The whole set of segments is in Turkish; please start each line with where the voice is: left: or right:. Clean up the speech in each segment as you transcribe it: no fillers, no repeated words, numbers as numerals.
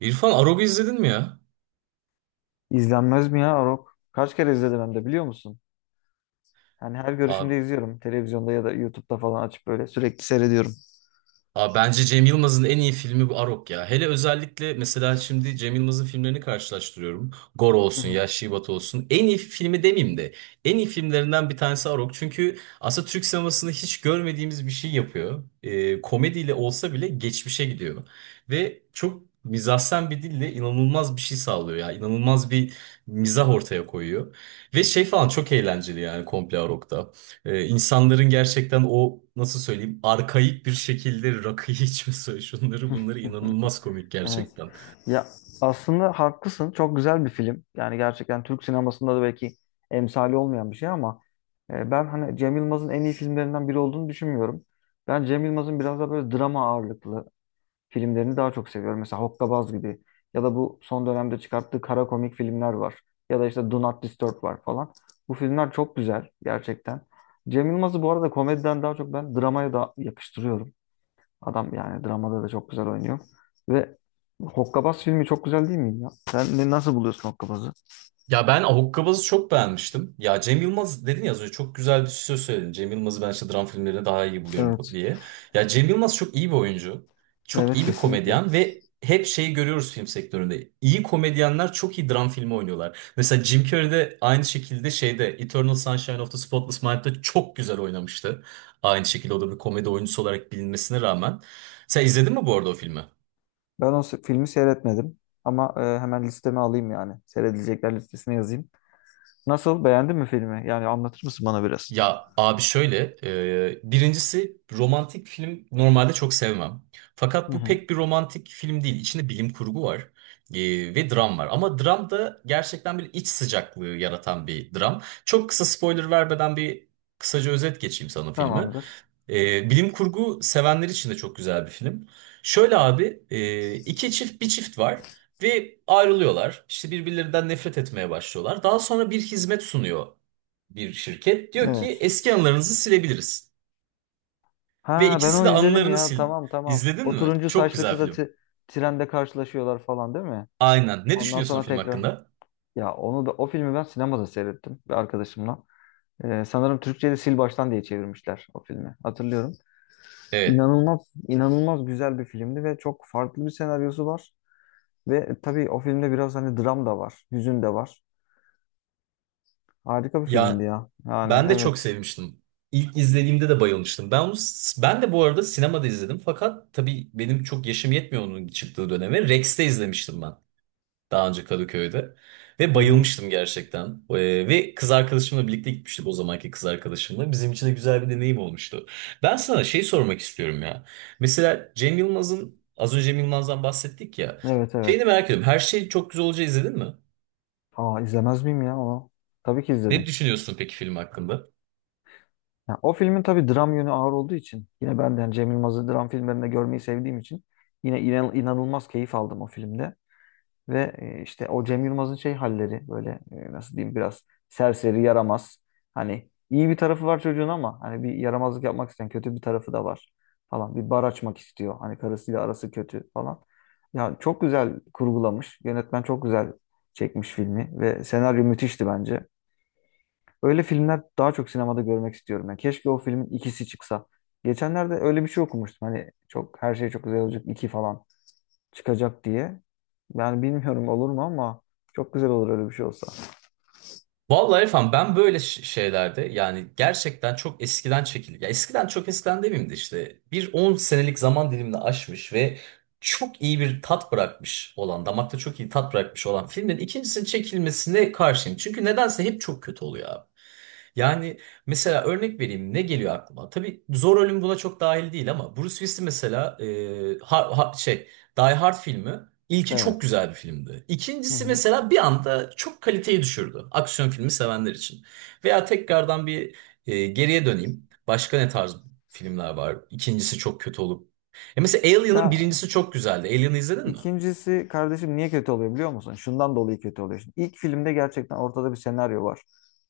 right: İrfan Arog'u izledin mi ya?
left: İzlenmez mi ya Arok? Kaç kere izledim hem de biliyor musun? Yani her
right: Abi,
left: görüşümde izliyorum. Televizyonda ya da YouTube'da falan açıp böyle sürekli seyrediyorum.
right: abi, bence Cem Yılmaz'ın en iyi filmi bu Arog ya. Hele özellikle mesela şimdi Cem Yılmaz'ın filmlerini karşılaştırıyorum. Gor
left: Hı
right: olsun,
left: hı.
right: ya Batı olsun. En iyi filmi demeyeyim de en iyi filmlerinden bir tanesi Arog. Çünkü aslında Türk sinemasında hiç görmediğimiz bir şey yapıyor. Komediyle olsa bile geçmişe gidiyor. Ve çok mizahsen bir dille inanılmaz bir şey sağlıyor ya. İnanılmaz bir mizah ortaya koyuyor. Ve şey falan çok eğlenceli yani komple Arog'da. İnsanların gerçekten o nasıl söyleyeyim arkaik bir şekilde rakıyı içmesi, şunları bunları inanılmaz komik
left: Evet.
right: gerçekten.
left: Ya aslında haklısın. Çok güzel bir film. Yani gerçekten Türk sinemasında da belki emsali olmayan bir şey ama ben hani Cem Yılmaz'ın en iyi filmlerinden biri olduğunu düşünmüyorum. Ben Cem Yılmaz'ın biraz da böyle drama ağırlıklı filmlerini daha çok seviyorum. Mesela Hokkabaz gibi ya da bu son dönemde çıkarttığı kara komik filmler var. Ya da işte Do Not Disturb var falan. Bu filmler çok güzel gerçekten. Cem Yılmaz'ı bu arada komediden daha çok ben dramaya da yakıştırıyorum. Adam yani dramada da çok güzel oynuyor. Ve Hokkabaz filmi çok güzel değil mi ya? Sen ne, nasıl buluyorsun Hokkabaz'ı?
right: Ya ben Ahukkabaaz'ı çok beğenmiştim. Ya Cem Yılmaz dedin ya az önce çok güzel bir söz söyledin. Cem Yılmaz'ı ben işte dram filmlerinde daha iyi buluyorum
left: Evet.
right: diye. Ya Cem Yılmaz çok iyi bir oyuncu. Çok
left: Evet
right: iyi bir
left: kesinlikle.
right: komedyen ve hep şeyi görüyoruz film sektöründe. İyi komedyenler çok iyi dram filmi oynuyorlar. Mesela Jim Carrey de aynı şekilde şeyde Eternal Sunshine of the Spotless Mind'de çok güzel oynamıştı. Aynı şekilde o da bir komedi oyuncusu olarak bilinmesine rağmen. Sen izledin mi bu arada o filmi?
left: Filmi seyretmedim ama hemen listeme alayım yani. Seyredilecekler listesine yazayım. Nasıl? Beğendin mi filmi? Yani anlatır mısın bana biraz?
right: Ya abi şöyle, birincisi romantik film normalde çok sevmem.
left: Hı
right: Fakat bu
left: hı.
right: pek bir romantik film değil. İçinde bilim kurgu var, ve dram var. Ama dram da gerçekten bir iç sıcaklığı yaratan bir dram. Çok kısa spoiler vermeden bir kısaca özet geçeyim sana filmi.
left: Tamamdır.
right: Bilim kurgu sevenler için de çok güzel bir film. Şöyle abi, iki çift bir çift var ve ayrılıyorlar. İşte birbirlerinden nefret etmeye başlıyorlar. Daha sonra bir hizmet sunuyor bir şirket. Diyor ki
left: Evet.
right: eski anılarınızı silebiliriz. Ve
left: Ha ben
right: ikisi de
left: onu izledim
right: anılarını
left: ya.
right: sil.
left: Tamam tamam.
right: İzledin
left: O
right: mi?
left: turuncu
right: Çok
left: saçlı
right: güzel
left: kızla
right: film.
left: ti- trende karşılaşıyorlar falan değil mi?
right: Aynen. Ne
left: Ondan
right: düşünüyorsun o
left: sonra
right: film
left: tekrar.
right: hakkında?
left: Ya onu da o filmi ben sinemada seyrettim bir arkadaşımla. Sanırım Türkçe'de Sil Baştan diye çevirmişler o filmi. Hatırlıyorum.
right: Evet.
left: İnanılmaz inanılmaz güzel bir filmdi ve çok farklı bir senaryosu var. Ve tabii o filmde biraz hani dram da var, hüzün de var. Harika bir filmdi
right: Ya
left: ya. Yani
right: ben de çok
left: evet.
right: sevmiştim. İlk izlediğimde de bayılmıştım. Ben de bu arada sinemada izledim. Fakat tabii benim çok yaşım yetmiyor onun çıktığı döneme. Rex'te izlemiştim ben. Daha önce Kadıköy'de. Ve
left: Hı hı.
right: bayılmıştım gerçekten. Ve kız arkadaşımla birlikte gitmiştik o zamanki kız arkadaşımla. Bizim için de güzel bir deneyim olmuştu. Ben sana şey sormak istiyorum ya. Mesela Cem Yılmaz'ın, az önce Cem Yılmaz'dan bahsettik ya.
left: Evet
right: Şeyini
left: evet.
right: merak ediyorum. Her şey çok güzel olacağı izledin mi?
left: Aa izlemez miyim ya onu? Tabii ki
right: Ne
left: izledim.
right: düşünüyorsun peki film hakkında?
left: Ya, o filmin tabii dram yönü ağır olduğu için yine ben de yani Cem Yılmaz'ı dram filmlerinde görmeyi sevdiğim için yine inanılmaz keyif aldım o filmde. Ve işte o Cem Yılmaz'ın şey halleri böyle nasıl diyeyim biraz serseri yaramaz. Hani iyi bir tarafı var çocuğun ama hani bir yaramazlık yapmak isteyen kötü bir tarafı da var falan. Bir bar açmak istiyor. Hani karısıyla arası kötü falan. Ya çok güzel kurgulamış. Yönetmen çok güzel çekmiş filmi ve senaryo müthişti bence. Öyle filmler daha çok sinemada görmek istiyorum. Yani keşke o filmin ikisi çıksa. Geçenlerde öyle bir şey okumuştum. Hani çok her şey çok güzel olacak iki falan çıkacak diye. Yani bilmiyorum olur mu ama çok güzel olur öyle bir şey olsa.
right: Vallahi efendim ben böyle şeylerde yani gerçekten çok eskiden çekildi. Ya eskiden çok eskiden demeyeyim de işte bir 10 senelik zaman dilimini aşmış ve çok iyi bir tat bırakmış olan, damakta çok iyi tat bırakmış olan filmin ikincisinin çekilmesine karşıyım. Çünkü nedense hep çok kötü oluyor abi. Yani mesela örnek vereyim ne geliyor aklıma? Tabii Zor Ölüm buna çok dahil değil ama Bruce Willis mesela Die Hard filmi ilki çok
left: Evet.
right: güzel bir filmdi.
left: Hı
right: İkincisi
left: hı.
right: mesela bir anda çok kaliteyi düşürdü aksiyon filmi sevenler için. Veya tekrardan geriye döneyim. Başka ne tarz filmler var? İkincisi çok kötü olup. Mesela Alien'ın
left: Ya,
right: birincisi çok güzeldi. Alien'ı izledin mi?
left: İkincisi kardeşim niye kötü oluyor biliyor musun? Şundan dolayı kötü oluyor. Şimdi ilk filmde gerçekten ortada bir senaryo var.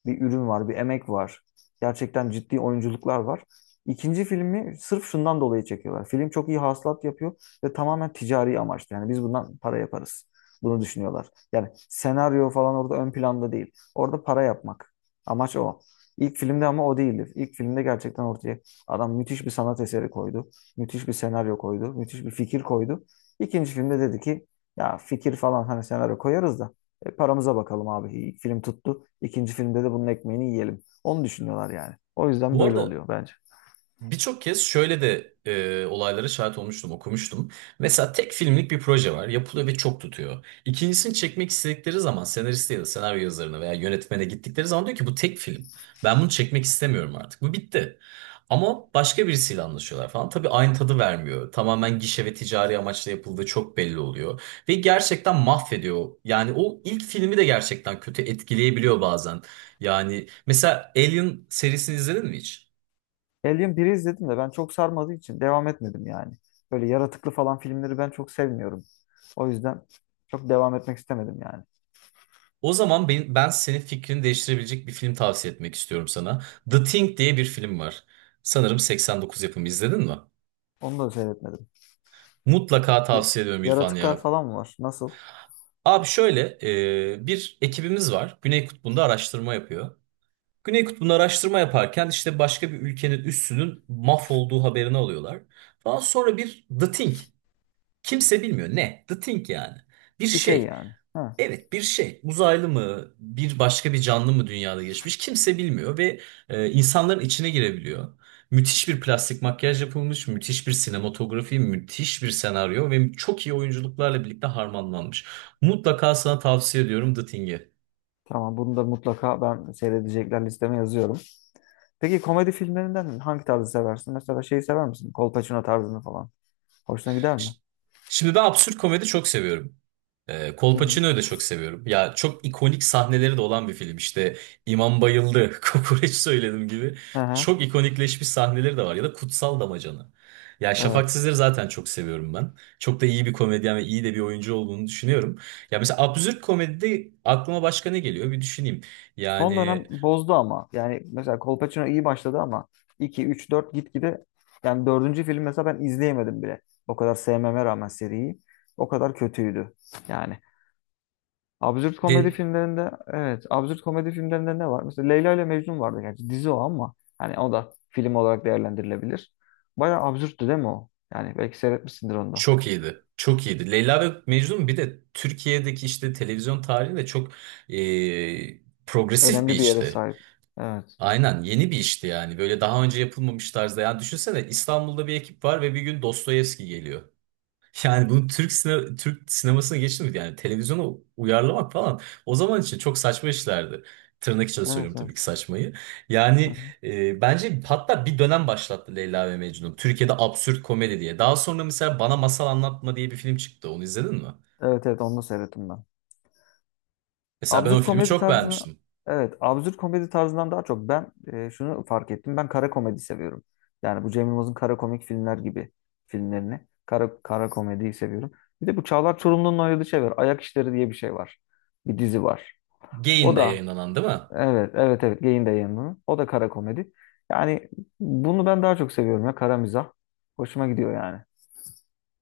left: Bir ürün var, bir emek var. Gerçekten ciddi oyunculuklar var. İkinci filmi sırf şundan dolayı çekiyorlar. Film çok iyi hasılat yapıyor ve tamamen ticari amaçlı. Yani biz bundan para yaparız. Bunu düşünüyorlar. Yani senaryo falan orada ön planda değil. Orada para yapmak. Amaç o. İlk filmde ama o değildi. İlk filmde gerçekten ortaya adam müthiş bir sanat eseri koydu. Müthiş bir senaryo koydu. Müthiş bir fikir koydu. İkinci filmde dedi ki ya fikir falan hani senaryo koyarız da paramıza bakalım abi. İlk film tuttu. İkinci filmde de bunun ekmeğini yiyelim. Onu düşünüyorlar yani. O yüzden
right: Bu
left: böyle
right: arada
left: oluyor bence.
right: birçok kez şöyle de, olaylara şahit olmuştum, okumuştum. Mesela tek filmlik bir proje var, yapılıyor ve çok tutuyor. İkincisini çekmek istedikleri zaman senariste ya da senaryo yazarına veya yönetmene gittikleri zaman diyor ki bu tek film. Ben bunu çekmek istemiyorum artık. Bu bitti. Ama başka birisiyle anlaşıyorlar falan. Tabii aynı tadı vermiyor. Tamamen gişe ve ticari amaçla yapıldığı çok belli oluyor. Ve gerçekten mahvediyor. Yani o ilk filmi de gerçekten kötü etkileyebiliyor bazen. Yani mesela Alien serisini izledin mi hiç?
left: Alien biri izledim de ben çok sarmadığı için devam etmedim yani. Böyle yaratıklı falan filmleri ben çok sevmiyorum. O yüzden çok devam etmek istemedim yani.
right: O zaman ben senin fikrini değiştirebilecek bir film tavsiye etmek istiyorum sana. The Thing diye bir film var. Sanırım 89 yapımı izledin mi?
left: Onu da seyretmedim.
right: Mutlaka
left: Bir-
right: tavsiye ediyorum İrfan
left: yaratıklar
right: ya.
left: falan mı var? Nasıl?
right: Abi şöyle, bir ekibimiz var. Güney Kutbu'nda araştırma yapıyor. Güney Kutbu'nda araştırma yaparken işte başka bir ülkenin üssünün mahvolduğu haberini alıyorlar. Daha sonra bir The Thing. Kimse bilmiyor ne? The Thing yani. Bir
left: Bir şey
right: şey.
left: yani. Ha,
right: Evet, bir şey uzaylı mı bir başka bir canlı mı dünyada geçmiş kimse bilmiyor ve insanların içine girebiliyor. Müthiş bir plastik makyaj yapılmış, müthiş bir sinematografi, müthiş bir senaryo ve çok iyi oyunculuklarla birlikte harmanlanmış. Mutlaka sana tavsiye ediyorum The Thing'i.
left: tamam bunu da mutlaka ben seyredecekler listeme yazıyorum. Peki komedi filmlerinden hangi tarzı seversin? Mesela şeyi sever misin? Kolpaçino tarzını falan. Hoşuna gider
right: Ş-
left: mi?
right: Şimdi ben absürt komedi çok seviyorum.
left: Hı hı.
right: Kolpaçino'yu da çok seviyorum. Ya çok ikonik sahneleri de olan bir film. İşte İmam bayıldı, kokoreç söyledim gibi.
left: Hı hı.
right: Çok ikonikleşmiş sahneleri de var. Ya da Kutsal Damacana. Ya Şafak
left: Evet.
right: Sezer'i zaten çok seviyorum ben. Çok da iyi bir komedyen ve iyi de bir oyuncu olduğunu düşünüyorum. Ya mesela absürt komedide aklıma başka ne geliyor bir düşüneyim.
left: Son
right: Yani
left: dönem bozdu ama. Yani mesela Kolpaçino iyi başladı ama 2, 3, 4 gitgide yani dördüncü film mesela ben izleyemedim bile. O kadar sevmeme rağmen seriyi. O kadar kötüydü. Yani. Absürt
right: de
left: komedi filmlerinde evet. Absürt komedi filmlerinde ne var? Mesela Leyla ile Mecnun vardı gerçi. Dizi o ama. Hani o da film olarak değerlendirilebilir. Bayağı absürttü değil mi o? Yani belki seyretmişsindir onu da.
right: çok iyiydi. Çok iyiydi. Leyla ve Mecnun bir de Türkiye'deki işte televizyon tarihinde çok, progresif bir
left: Önemli bir yere
right: işti.
left: sahip. Evet.
right: Aynen yeni bir işti yani. Böyle daha önce yapılmamış tarzda. Yani düşünsene İstanbul'da bir ekip var ve bir gün Dostoyevski geliyor. Yani bunu Türk sinemasına geçti mi? Yani televizyona uyarlamak falan. O zaman için çok saçma işlerdi. Tırnak içinde
left: Evet,
right: söylüyorum tabii ki
left: evet.
right: saçmayı.
left: Hı
right: Yani,
left: hı.
right: bence hatta bir dönem başlattı Leyla ve Mecnun. Türkiye'de absürt komedi diye. Daha sonra mesela Bana Masal Anlatma diye bir film çıktı. Onu izledin mi?
left: Evet, evet onu da seyrettim ben.
right: Mesela ben o
left: Absürt
right: filmi
left: komedi
right: çok
left: tarzını
right: beğenmiştim.
left: evet, absürt komedi tarzından daha çok ben şunu fark ettim. Ben kara komedi seviyorum. Yani bu Cem Yılmaz'ın kara komik filmler gibi filmlerini. Kara komediyi seviyorum. Bir de bu Çağlar Çorumlu'nun oynadığı şey var. Ayak İşleri diye bir şey var. Bir dizi var. O
right: Gain'de
left: da
right: yayınlanan değil mi?
left: evet, evet, evet. Geyin de yanının. O da kara komedi. Yani bunu ben daha çok seviyorum ya. Kara mizah. Hoşuma gidiyor yani.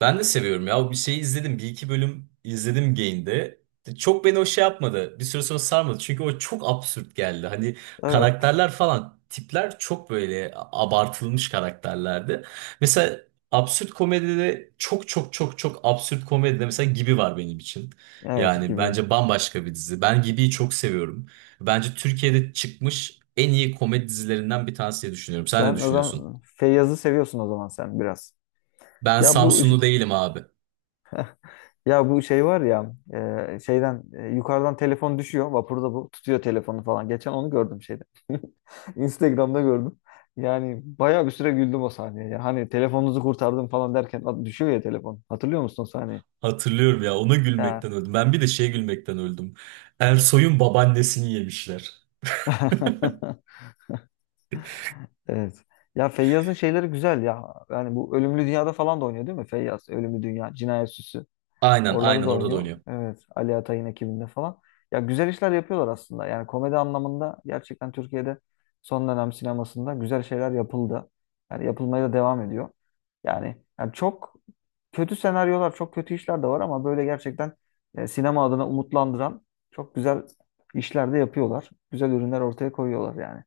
right: Ben de seviyorum ya. Bir şeyi izledim. Bir iki bölüm izledim Gain'de. Çok beni o şey yapmadı. Bir süre sonra sarmadı. Çünkü o çok absürt geldi. Hani
left: Evet,
right: karakterler falan tipler çok böyle abartılmış karakterlerdi. Mesela absürt komedide çok çok çok çok absürt komedide mesela Gibi var benim için.
left: evet
right: Yani
left: gibi.
right: bence bambaşka bir dizi. Ben Gibi'yi çok seviyorum. Bence Türkiye'de çıkmış en iyi komedi dizilerinden bir tanesi diye düşünüyorum. Sen ne
left: Sen o
right: düşünüyorsun?
left: zaman Feyyaz'ı seviyorsun o zaman sen biraz.
right: Ben
left: Ya bu
right: Samsunlu değilim abi.
left: ya bu şey var ya şeyden yukarıdan telefon düşüyor. Vapurda bu tutuyor telefonu falan. Geçen onu gördüm şeyde. Instagram'da gördüm. Yani bayağı bir süre güldüm o sahneye, ya. Hani telefonunuzu kurtardım falan derken at- düşüyor ya telefon. Hatırlıyor musun o sahneyi?
right: Hatırlıyorum ya, ona
left: Ya.
right: gülmekten öldüm. Ben bir de şeye gülmekten öldüm. Ersoy'un babaannesini yemişler.
left: Evet. Ya Feyyaz'ın şeyleri güzel ya. Yani bu Ölümlü Dünya'da falan da oynuyor değil mi Feyyaz? Ölümlü Dünya, Cinayet Süsü.
right: Aynen,
left: Oralarda
right: aynen,
left: da
right: orada da
left: oynuyor.
right: oynuyor.
left: Evet. Ali Atay'ın ekibinde falan. Ya güzel işler yapıyorlar aslında. Yani komedi anlamında gerçekten Türkiye'de son dönem sinemasında güzel şeyler yapıldı. Yani yapılmaya da devam ediyor. Yani çok kötü senaryolar, çok kötü işler de var ama böyle gerçekten sinema adına umutlandıran çok güzel işler de yapıyorlar. Güzel ürünler ortaya koyuyorlar yani.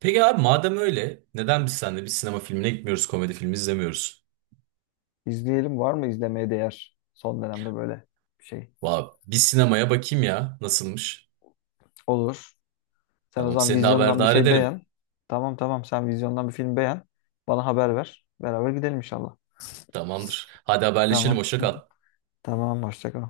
right: Peki abi madem öyle neden biz seninle bir sinema filmine gitmiyoruz, komedi filmi izlemiyoruz?
left: İzleyelim, var mı izlemeye değer son dönemde böyle bir şey?
right: Vay, bir sinemaya bakayım ya nasılmış.
left: Olur. Sen o
right: Tamam,
left: zaman
right: seni de
left: vizyondan bir
right: haberdar
left: şey
right: ederim.
left: beğen. Tamam sen vizyondan bir film beğen. Bana haber ver. Beraber gidelim inşallah.
right: Tamamdır. Hadi haberleşelim,
left: Tamam.
right: hoşça
left: Hı
right: kal.
left: hı. Tamam, hoşça kal.